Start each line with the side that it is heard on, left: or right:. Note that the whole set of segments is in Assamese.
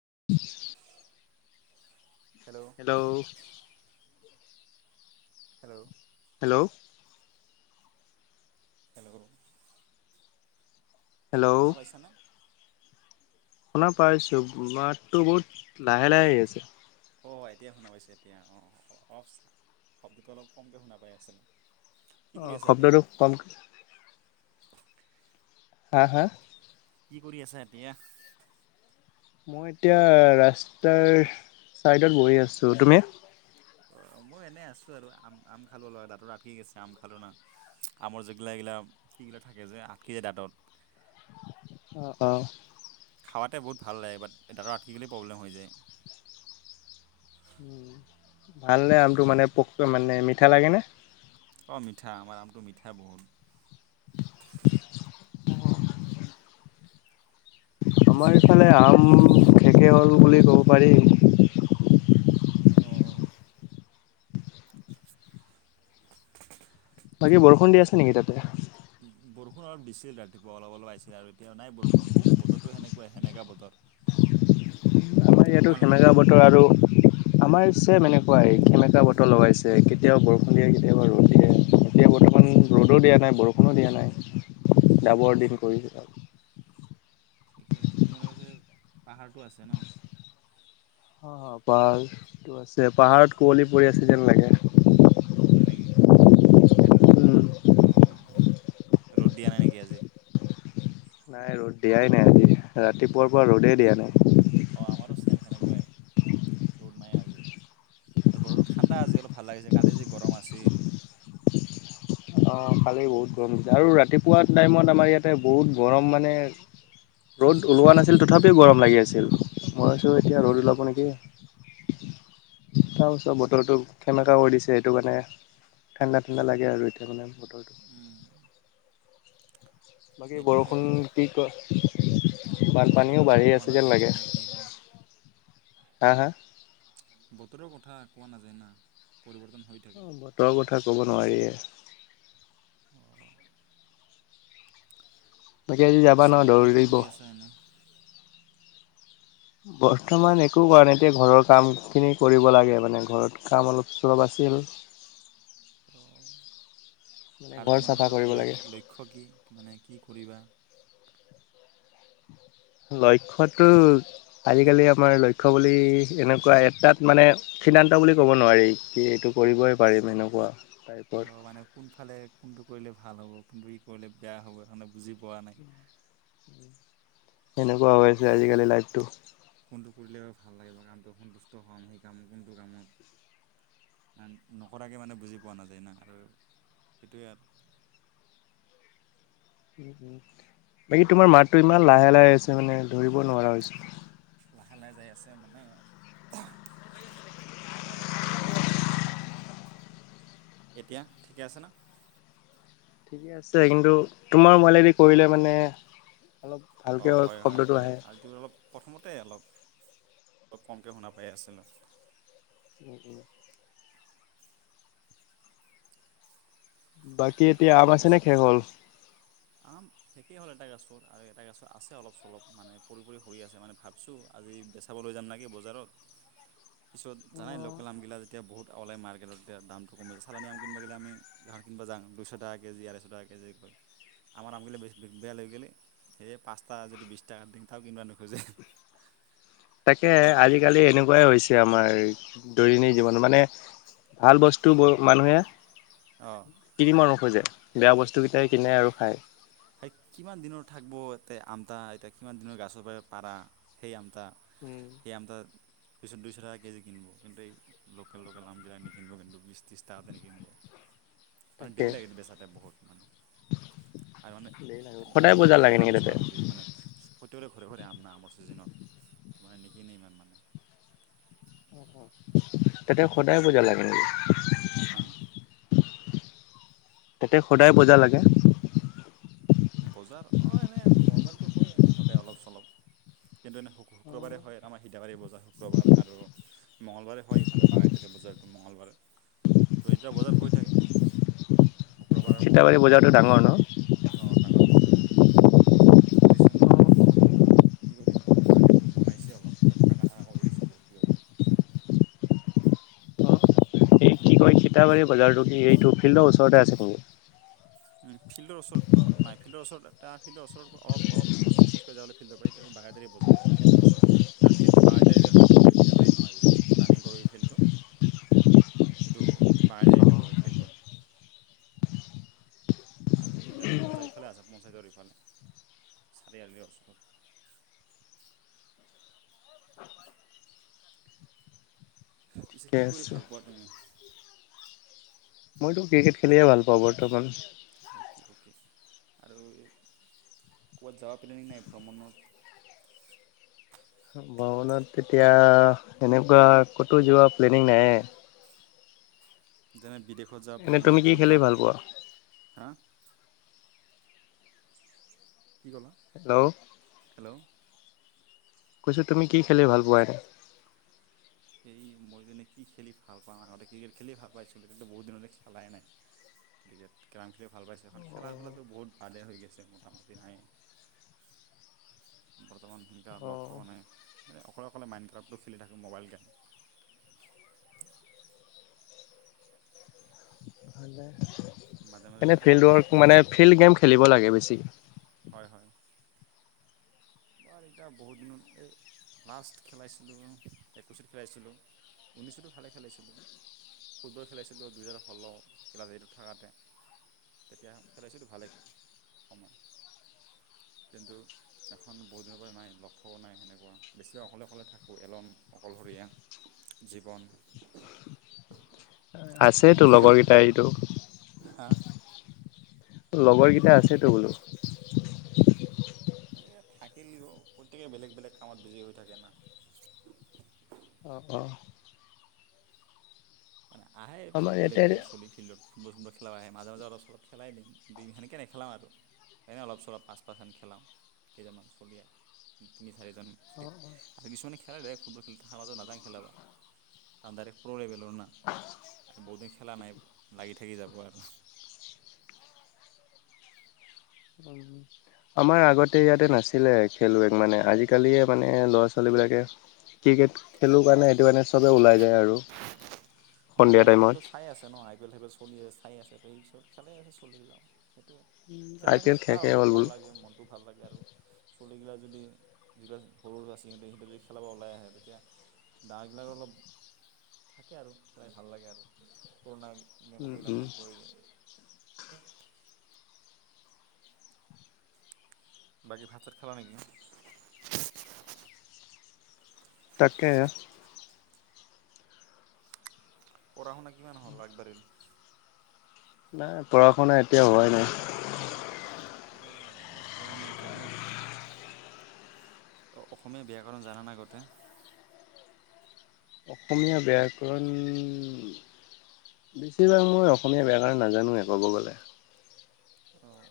left: [inaudible] হেল্ল'
right: হেল্ল'
left: হু [unintelligible]
right: হেল্ল'
left: হেল্ল'
right: খোণা পাইচ ন
left: শুনা পাইছো মাততো বহুত লাহে লাহে আহ আছে
right: অ এতিয়াই শুনা পাইছো এতিয়া অ অলপ শব্দটো অলপ কমকে শুনা পাই আছিলো
left: অ খব্দটো কমক হা হা
right: কি কৰি আছা এতিয়া
left: মই এতিয়া ৰাস্তাৰ চাইডত বহি আছোঁ তুমি
right: অ মই এনেই আছো আৰু আম আম খালো অলা দাঁতত আঁকি গৈছে আম খালো না আমৰ যগিলা এইগিলা কিগিলা থাকে যে আটকি যায় দাঁতত
left: অ অ
right: তাতে বহুভা ল লাগে কেতিয়াবা আথিকেলি প্ৰবলেম হৈ যায়
left: উ ভাল ন আমটো মানে প মানে মিঠা লাগে ন
right: অঁ মিঠা আমাৰ আমটো মিঠাই বহুত
left: আমাৰ
right: পিছে
left: ইফালে আম খেকে হল বুলি ক'ব পাৰি
right: অঁ
left: বাকী বৰষুণ দি আছে নেকি তাতে
right: বৰষুণ অলপ দিছিল ৰাতিপুৱা অলপ অলপ আহিছিলে আৰু এতিয়া নাই বৰোষুণ কিন্তু বতৰতটো সেনে কোৱা হেমেকা বতৰ
left: আমাৰ ইয়াতো
right: তোমালোকৰ
left: সেমেকা বতৰ আৰু আমাৰ ছেইম এনেকুৱাই সেমেকা বতৰ লগাইছে কেতিয়াবা বৰষুণ দিয়ে কেতিয়াবা ৰ'দ দিয়ে এতিয়া বৰ্তমান ৰ'দো দিয়া নাই বৰষুণো দিয়া নাই
right: ফালে
left: ডাৱৰ দিন কৰিছে
right: ঠিকে আছে তোমালোকৰ পাহাৰটো আছে ন'
left: অ', পাহাৰটো আছে পাহাৰত কুঁৱলী পৰি আছে যেন লাগে
right: হয় নেকি অঁ ৰ'দ দিয়া নাই নেকি আজি
left: নাই ৰ'দ দিয়াই নাই আজি ৰাতিপুৱাৰ পৰা ৰ'দেই দিয়া নাই
right: অঁ আমাৰো ছেম সেনেকুৱাই ৰ'দ নাই আজি বতৰো ঠাণ্ডা আজি অলপ ভাল লাগিছে কালি যি গৰম আছিল
left: অঁ খালেই বহুত গৰম হৈছে আৰু ৰাতিপুৱা টাইমত আমাৰ ইয়াতে বহুত গৰম মানে ৰ'দ ওলোৱা নাছিল তথাপিও গৰম লাগি আছিল মই আছোঁ এতিয়া ৰ'দ ওলাব নেকি তাৰপিছত বতৰটো সেমেকা কৰি দিছে সেইটো কাৰণে ঠাণ্ডা ঠাণ্ডা লাগে আৰু এতিয়া সেইকাৰণে বতৰ
right: উম
left: বাকী
right: সেইটোৱে
left: বৰষুণ
right: আৰু
left: কি ক
right: বতৰৰ
left: বানপানীও
right: কথা
left: বাঢ়ি
right: কোৱা
left: আছে যেন
right: নাযায়
left: লাগে
right: কেতিয়া কি হয়
left: হা হা
right: বতৰৰ কথা কোৱা নাযায় না পৰিৱৰ্তন হৈ থাকে
left: অ বতৰৰ কথা ক'ব নোৱাৰীয়ে বাকী আজি যাবা
right: পিছে
left: ন
right: বৰ্তমান কি
left: ধৌৰিব?
right: কৰি আছা এনে
left: বৰ্তমান একো কাৰণ এতিয়া ঘৰৰ কামখিনি কৰিব লাগে মানে ঘৰত কাম অলপ চলপ আছিল
right: ত
left: মানে
right: আৰু
left: ঘৰ
right: তোমাৰ
left: চাফা
right: এনে
left: কৰিব লাগে
right: লক্ষ লক্ষ্য কি মানে কি কৰিবা।
left: লক্ষ্যটো। আজিকালি
right: এনে
left: আমাৰ লক্ষ্য বুলি। বুলি এনেকুৱা এটাত মানে সিদ্ধান্ত বুলি ক'ব নোৱাৰি কি এইটো কৰিবই পাৰিম এনেকুৱা।
right: অ
left: টাইপৰ
right: মানে কোনফালে কোনটো কৰিলে ভাল হ'ব। কোনটো কি কৰিলে বেয়া হ'ব কাৰণে। বুজি পোৱা নাই।
left: সেনেকুৱা হৈ আছে আজিকালি লাইটটো।
right: কোনটো কৰিলে ভাল লাগে কামটো সন্তুষ্ট হম। সেই কাম কোনটো কামত নকৰাকৈ মানে বুজি পোৱা নাযায় ন। আৰু সেইটোৱে আৰু
left: উ উম বাকী তোমাৰ মাততটো ইমান লাহে লাহে আছে মানে ধৰিব নোৱাৰা হৈছে।
right: লাহে লাহে যাই আছে মানে আলসীফালে যাওঁ ৰ'বা এতিয়া ঠিকে আছে ন'।
left: ঠিকে আছে কিন্তু তোমাৰ মোবাইলেদি কৰিলে মানে। অলপ
right: অ'
left: ভালকৈ
right: হয় হয়
left: শব্দটো
right: হয়
left: আহে।
right: এইটো অলপ প্ৰথমতে অলপ অলপ কমকৈ শুনা পাই আছিলোঁ।
left: উম উম। বাট। কি এতিয়া আম আছে
right: পিছ
left: নে শেষ হ'ল।
right: আম শেষেই হ'ল এটা গছৰ আৰু এটা গছ আছে। অলপ চলপ মানে পৰি পৰি সৰি আছে। মানে ভাবছো আজি বেচাব লৈ যাম নেকী বজাৰত। পিছত জানাই লোকেল আমগিলা যেতিয়া বহুত। ওাই মাৰ্কেটত এতিয়া দামটো কমিছে চালানি আম কিনবা গেলে আমি জাহাজী আম কিনবা জাং দুইশ টকা কেজি আৰাইশ টকা কেজি কয়। আমাৰ আমগিলা বেছবা লৈ গলে এ পাঁচটা যদি বিশ টকাত দিম তও কিনিবা নোখোজে।
left: তাকে
right: মানে
left: আজিকালি এনে এনেকুৱাই হৈছে আমাৰ দৈন্দিক জীৱনত মানে ভাল বস্তু ব মানুহে।
right: অঁ
left: তিনি মানসো যায়। বেয়া বস্তু কেইটাই কিনে আৰু খাই।
right: এই কিমান দিনৰ থাকিব এ আমটা এতিয়া কিমান দিনৰ গাছৰ পৰা পাৰা সেই আম।
left: উম,
right: সেই আম তা। পিছত দুইশ টকা কেজি কিনিব কিন্তু এই লোকেল লোকেল আমগিল নিকিনিব। কিন্তু বিশছ ত্ৰিছ টকাতে নিকিনিব। মান
left: তাকে
right: দেৰি লাগে বেচাতে বহুত। মানে আৰু মানে
left: সদায় বজাৰ
right: গাঁৱলীয়া
left: লাগে
right: জাতনা
left: নেকি
right: বেচাব
left: তাতে
right: নোৱাৰি মানে প্ৰত্যেকৰে ঘৰে ঘৰে আমনা আমাৰ ছিজনত। ত মানে নিকিনি ইমান মানে।
left: অ'হ। তেতিয়া সদায় বুজা লাগে নেকি।
right: হা
left: তাতে সদায় বজা লাগে।
right: বজাৰ অ এনে নৰ্মেলটো হয় এনে সদায় অলপ চলপ। কিন্তু এনেই শু শুক্ৰবাৰে হয় আমাৰ সীদাবাৰী বজাৰ শুক্ৰবাৰ আৰু মঙলবাৰে হয় ইফালে বাগাইতালী বজাৰ। মঙ্গলবাৰে তো এতিয়া বজাৰ হৈ থাকে শুক্ৰবাৰ
left: থিতাবাৰী বজাৰটো ডাঙৰ ন
right: অ ডাঙৰ বজাৰে লিচেন কোও কোওকিমান টকা খৰচ কৰি জনাইছে অলপ কিবা থাক কৰি দিছে বহুত কিবা কিবি
left: অই সীতাবাৰী বজাৰটো এই টুফিল্ডৰ ওচৰতে আছে নেকি
right: ফিল্ডৰ ওচৰতো নাই ফিল্ডৰ ওচৰত এটা ফিল্ডৰ ওচৰত অলপখোজ কঢ়ি যাবলৈ ফিল্ডৰাৰিইটো বাগাইটাৰী বজাৰে এইটো ফিল্ডৰ ওচৰত আৰুফিল্ডটো বাগটাৰিৰে হয় ফিল্ডটো সিদাবাৰী নহয় যদিটো আমি ৰানিং কৰোঁ ফিল্ডটো সেইটো বাগাইটাৰিতে পৰে ফিল্ডটো আৰু সিড বজাৰিফালে আছে পঞ্চায়তৰ ইফালে চাৰিআলিৰ ওচৰত পিছে
left: ঠিকে
right: কি কৰি
left: আছে
right: ভাল পোৱা তুমি
left: মইতো ক্ৰিকেট খেলি ভাল পাওঁ বৰ্তমান
right: অ'কে অ'কে আৰু ক'ত যাৱা পেল নাই ভ্ৰমণত
left: ভ্ৰমনত তেতিয়া সেনেকুৱা ক'তো যোৱা প্লেনিং নাইে
right: যেনে বিদেশ কত যাম
left: এনে
right: প্লেং
left: তুমি
right: নাই
left: কি খেলি ভাল পোৱা?
right: ক'তহা কি ক'লা
left: হেল্ল'
right: হেল্ল'
left: কৈছো তুমি কি খেলি ভাল পোৱা এনে
right: সেই মই যেনে কি খেলি ভাল পাওঁ আগতে ক্ৰিকেট খেলি ভাল পাইছো তেতিয়া বহুত দিনতে খেলাই নাই ক্ৰিকেট কেৰম খেলি ভাল পাইছো এখন খেলা ধূলাটো বহুত বালে হৈ গৈছে মোটামুটি নাই বৰ্তমান তিনিটা লগত
left: অ',
right: নাই অকলে অকলে মাইণ্ড ক্ৰাফটো খেলি থাকোঁ মোবাইল গেম
left: ভালে।
right: মাজে মাজে
left: এনে
right: খেলাওঁ
left: ফিল্ড ৱৰ্ক মানে ফিল্ড গেম খেলিব লাগে বেছি থিক
right: হয় হয় হোৱাৰ এতিয়া বহুত দিনত এই লাষ্ট খেলাইছিলোঁ একৈছত খেলাইছিলোঁ ঊনৈছতো ভালে খেলাইছিলোঁ ফুটবল খেলাইছিলোঁ দুহেজাৰ ষোল্ল খেলাইছিলো থকাতে তেতিয়া খেলাইছিলোঁ ভালে সময় কিন্তু এখন খন বহুত দিনৰ পৰা নাই লও নাই সেনেকুৱা বেছিভাগ অকলে অকলে থাকোঁ এলন অকলশৰীয়া জীৱন
left: আছেতো লগৰ কেইটাই এইটো
right: হা
left: লগৰকেইটা আছেতো বোলো
right: থাকিলিও প্ৰত্যয়েকেই বেলেগ বেলেগ কামত বিজি হৈ থাকে না
left: অ অ
right: আহে
left: আমাৰ
right: বেগ বেলেগ
left: ইয়াতে
right: চলি ফিল্ডত ফুটবল খেল খেলা আহে মাজে মাজে অলপ চলপ খেলাই দিম বেছিকৈ নেখেলা আৰু এনেই অলপ চলপ পাঁচ পাঁচান খেলাওঁ কেইজনমান চলিয়াই চাৰিজন আৰু কিছুমানে খে কাৰ লেভক ফুটবল খেল সমাজ মাজত নাজা খেলাবা ডাইৰে্ প্ৰ লেভেললৰ না বহুতো খেলা নাই লাগি থাকি যাব আৰু
left: আমাৰ আগতে ইয়াতে নাছিলে খেলুৱৈ মানে আজিকালিয়ে মানে ল'ৰা ছোৱালীবিলাকে ক্ৰিকেট খেলো কাৰণে সেইটো কাৰণে চবেই ওলাই যায় আৰু
right: মই।
left: সন্ধিয়া
right: আই পি
left: টাইমত।
right: এলয়েটো চাই আছে ন আই পি এলয়ে সেইব চলি আছে খাই আছে ত এই পিছত খেলাই আছে চলি লাওঁ খেলা
left: আই পি
right: থাকিলে
left: এল
right: ভাল
left: শেষে
right: অলপ
left: হ'ল
right: ভাল
left: বোলো।
right: লাগে মনতটো ভাল লাগে আৰু চলগিলা যদি যগিলা সৰু সৰু ছৰা ছী সহঁতে সহঁতে যদি খেলাব ওলাই আহে তেতিয়া ডাৰগিলাক অলপ থাকে আৰু খাই ভাল লাগে আৰু পুৰণা এনে
left: উম,
right: কথাকেইটা
left: উম,
right: মনত পৰি যায় বাকী ভাত তাত খালা নেকি
left: তাকে
right: পঢ়া শুনা কিমান হ'ল আগবাঢ়িল
left: নাই পঢ়া শুনা এতিয়া হোৱাই নাই
right: অঁ হোৱাই নাই এতিয়া ন অসমীয়া বিয়াকৰণ জান নে আগতে
left: অসমীয়া বেয়াকৰণ বেছিভাগ মই অসমীয়া বেয়াকৰণ নাজানোৱে ক'ব গ'লে
right: আহ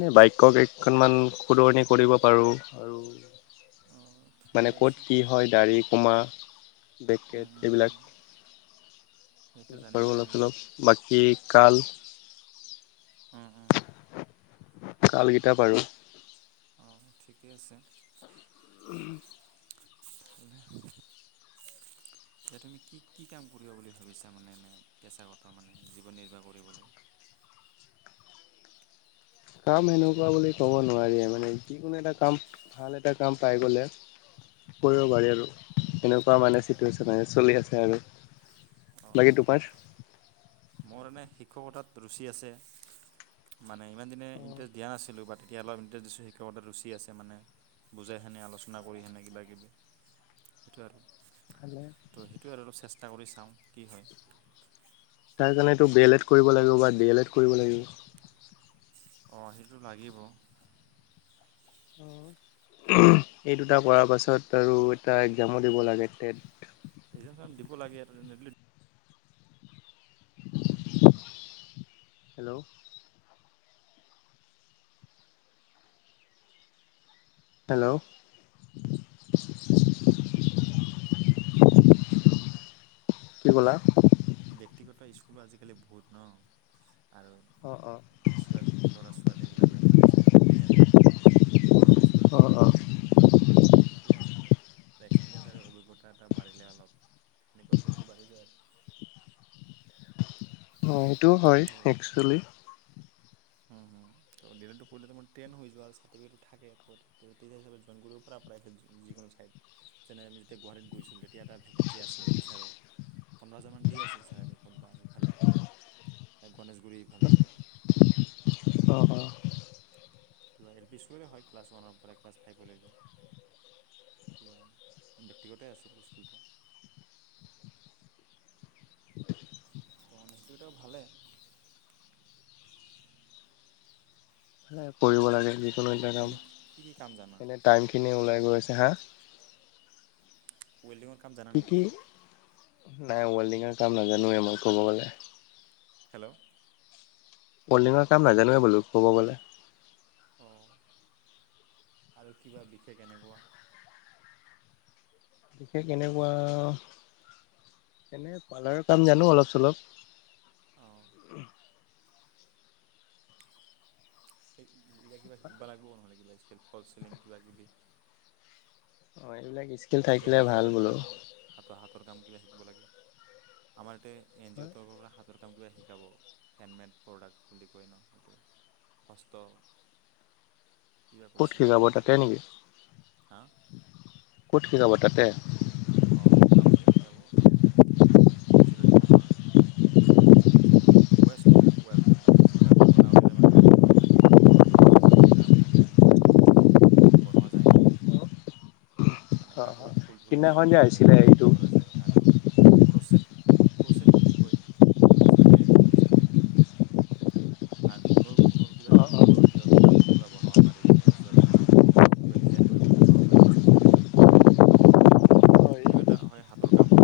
left: এনে বাক্য কেইখনমান শুধৰণি কৰিব পাৰো আৰু
right: অঁ
left: মানে
right: ঠিকে আছে।
left: ক'ত কি হয় দাঢ়িখ কমাৰ বে
right: উম উম উম
left: এইবিলাকো
right: সেইটো জানিবই
left: অলপ
right: লাগিব
left: অলপ বাকী কাল [inaudible]
right: উম উম
left: কালকেইটা আৰু
right: অঁ ঠিকেই আছে
left: উম
right: এ তুমি কি কি কাম কৰিবা বুলি ভাবিছা মানে এ পেচা কটা মানে জীৱন নিৰ্বাহ কৰিবলৈ
left: কাম সেনেকুৱা বুলি ক'ব নোৱাৰি মানে যিকোনো এটা কাম ভাল এটা কাম পাই গ'লে কৰিব পাৰি আৰু সেনেকুৱা মানে চিটুৱেশ্যন চলি আছে আৰু
right: অ
left: বাকী
right: সেইটোৱে
left: তোমাৰ?
right: মোৰ এনে শিক্ষকতাত ৰুচি আছে মানে ইমান দিনে ইণ্টাৰেষ্ট দিয়া আছে [unintelligible] এতিয়া অলপ ইনট্ৰেছ দিছু শিক্ষকতা ৰুচি আছে মানে বুজাই সেনে আলোচনা কৰি সেনে কিবা কিবি সেইটো আৰু ত' সেইটোৱে আৰু অলপ চেষ্টা চেষ্টা কৰি চাওঁ কি হয়
left: তাৰ কাৰণেটো বি এল এড কৰিব লাগিব বা ডি এল এড কৰিব লাগিব
right: অঁ সেইটো লাগিব
left: এই দুটা কৰাৰ পাছত আৰু এটা একজামো দিব লাগে টেট
right: একজাম দিব লাগে
left: হেল্ল' হেল্ল' কি ক'লা
right: সো আজিকালি বহুত ন আৰু
left: অঁ অঁ
right: বেছিভাগ ল'ৰা ছোৱালীবিলাক ব্যক্তিগত স্কুলতে দিয়ে আজিকালি গভাৰমেণ্ট স্কুলতো কম
left: অঁ
right: দিয়ে সেইটোৱে আৰু এক্সপিৰিয়েঞ্চ আৰু অভিজ্ঞতা এটা বাঢ়িলে অলপ সেনেকুৱা ভেলুটো বাঢ়ি যায়
left: হয় সেইটো হয় একচুৱেলি
right: ডি এল এড কৰিলে তাৰ মাৰ ট্ৰেইন হৈ যোৱা আৰু চাৰ্টিফিকেটটো থাকে টিচাৰ হিচাপত জোইন কৰিব পাৰা প্ৰাইভেট যিকোনো ছাইত যেনে আমি যেতিয়া গুৱাহাটীত গৈছিলোঁ তেতিয়া এটা ভেকেঞ্চি আছিল টিচাৰৰ পোন্ধৰ হাজাৰমান দি আছিল ছেলাৰি ক'তবা ইফালে গণেশগুৰি ইফালেকে
left: অঁ অঁ
right: কিবা এল পি স্কুললে হয় ক্লাছ ওৱানৰ পৰা ক্লাছ ফাইভলৈকে কিবা ব্যক্তিগতেই আছিল স্কুলটো ত মসটেইটাও ভালে
left: কৰিব লাগে যিকোনো
right: বাকী
left: ইণ্টাকাম
right: এনে কি কি কাম জানা
left: এনেই টাইমখিনি ওলাই গৈ আছে হা
right: ৱেল্ডিংৰ কাম জানা
left: কি
right: নেকি
left: কি নাই ৱেল্ডিঙৰ কাম নাজানোৱে মই ক'ব গ'লে
right: হেল্ল'
left: ওল্ডিঙৰ কাম নাজানোৱেই বোলো ক'ব গ'লে
right: অঁ আৰু কিবা বিশেষ এনেকুৱা
left: বিশেষ কেনেকুৱা এনে পাৰ্লাৰৰ কাম জানো অলপ চলপ
right: অঁ এতিয়া কিবা শিকিব লাগ নহ'লে কিবা ফল চিলিং কিবা কিবি
left: অ এইবিলাক বিছে থাকিল
right: কিবা
left: থাকিলে ভাল
right: দক্ষতা
left: বোলো
right: থকা কাম হাতৰ হাতৰ কাম কিবা শিকিব লাগে আমাৰ ইতে এন জি অ' তৰ পৰা হাতৰ ক কিবা শিকাব হেণ্ডমেড প্ৰডাক্ট বুলি কয় ন এইটো হস্ত কিবা
left: ক'ত
right: কৈছিল
left: শিকাব
right: অসমীয়া
left: তাতে নেকি
right: শব্দটো হা
left: ঠিকাব তাতে
right: অঁ ক্লাবতে শিকাব মানে কিবা কিবি জুৱেলৰী বনোৱা যেনে ৱেষ্ট টু ৱেল্থ মানে যিবিলাক অলাউট মানে কাপোৰ চাপোৰ থাকে দৰ্জৰ যিবিলাকাপ এইলাক কাপোৰৰেদি কিবাাকিবি বনোৱা যায় ন মানে
left: অঁ অঁ
right: কাপোৰত ফুল ধুল ডিজাইন
left: সিদিনাখন যে
right: কৰা যায়
left: আহিছিলে
right: কিবা
left: এইটো
right: কিবি কৰা যায় আৰু ক চট ক্ৰ'চট বুলি কয় চাগে শুনিছে চাগে আৰু ঊনৰ ঊণনৰ কিবা
left: অঁ
right: কিবি
left: অঁ
right: ঊলৰ কিবা কিবি মাফলা থাফলা বনাব পাৰি মজা চজা বনাব পাৰি কিবা ডিজাইন কৰি কৰি বনাব পাৰি ন ত'
left: হয়
right: সেইটো এটা হয় হাতৰ কাম হয়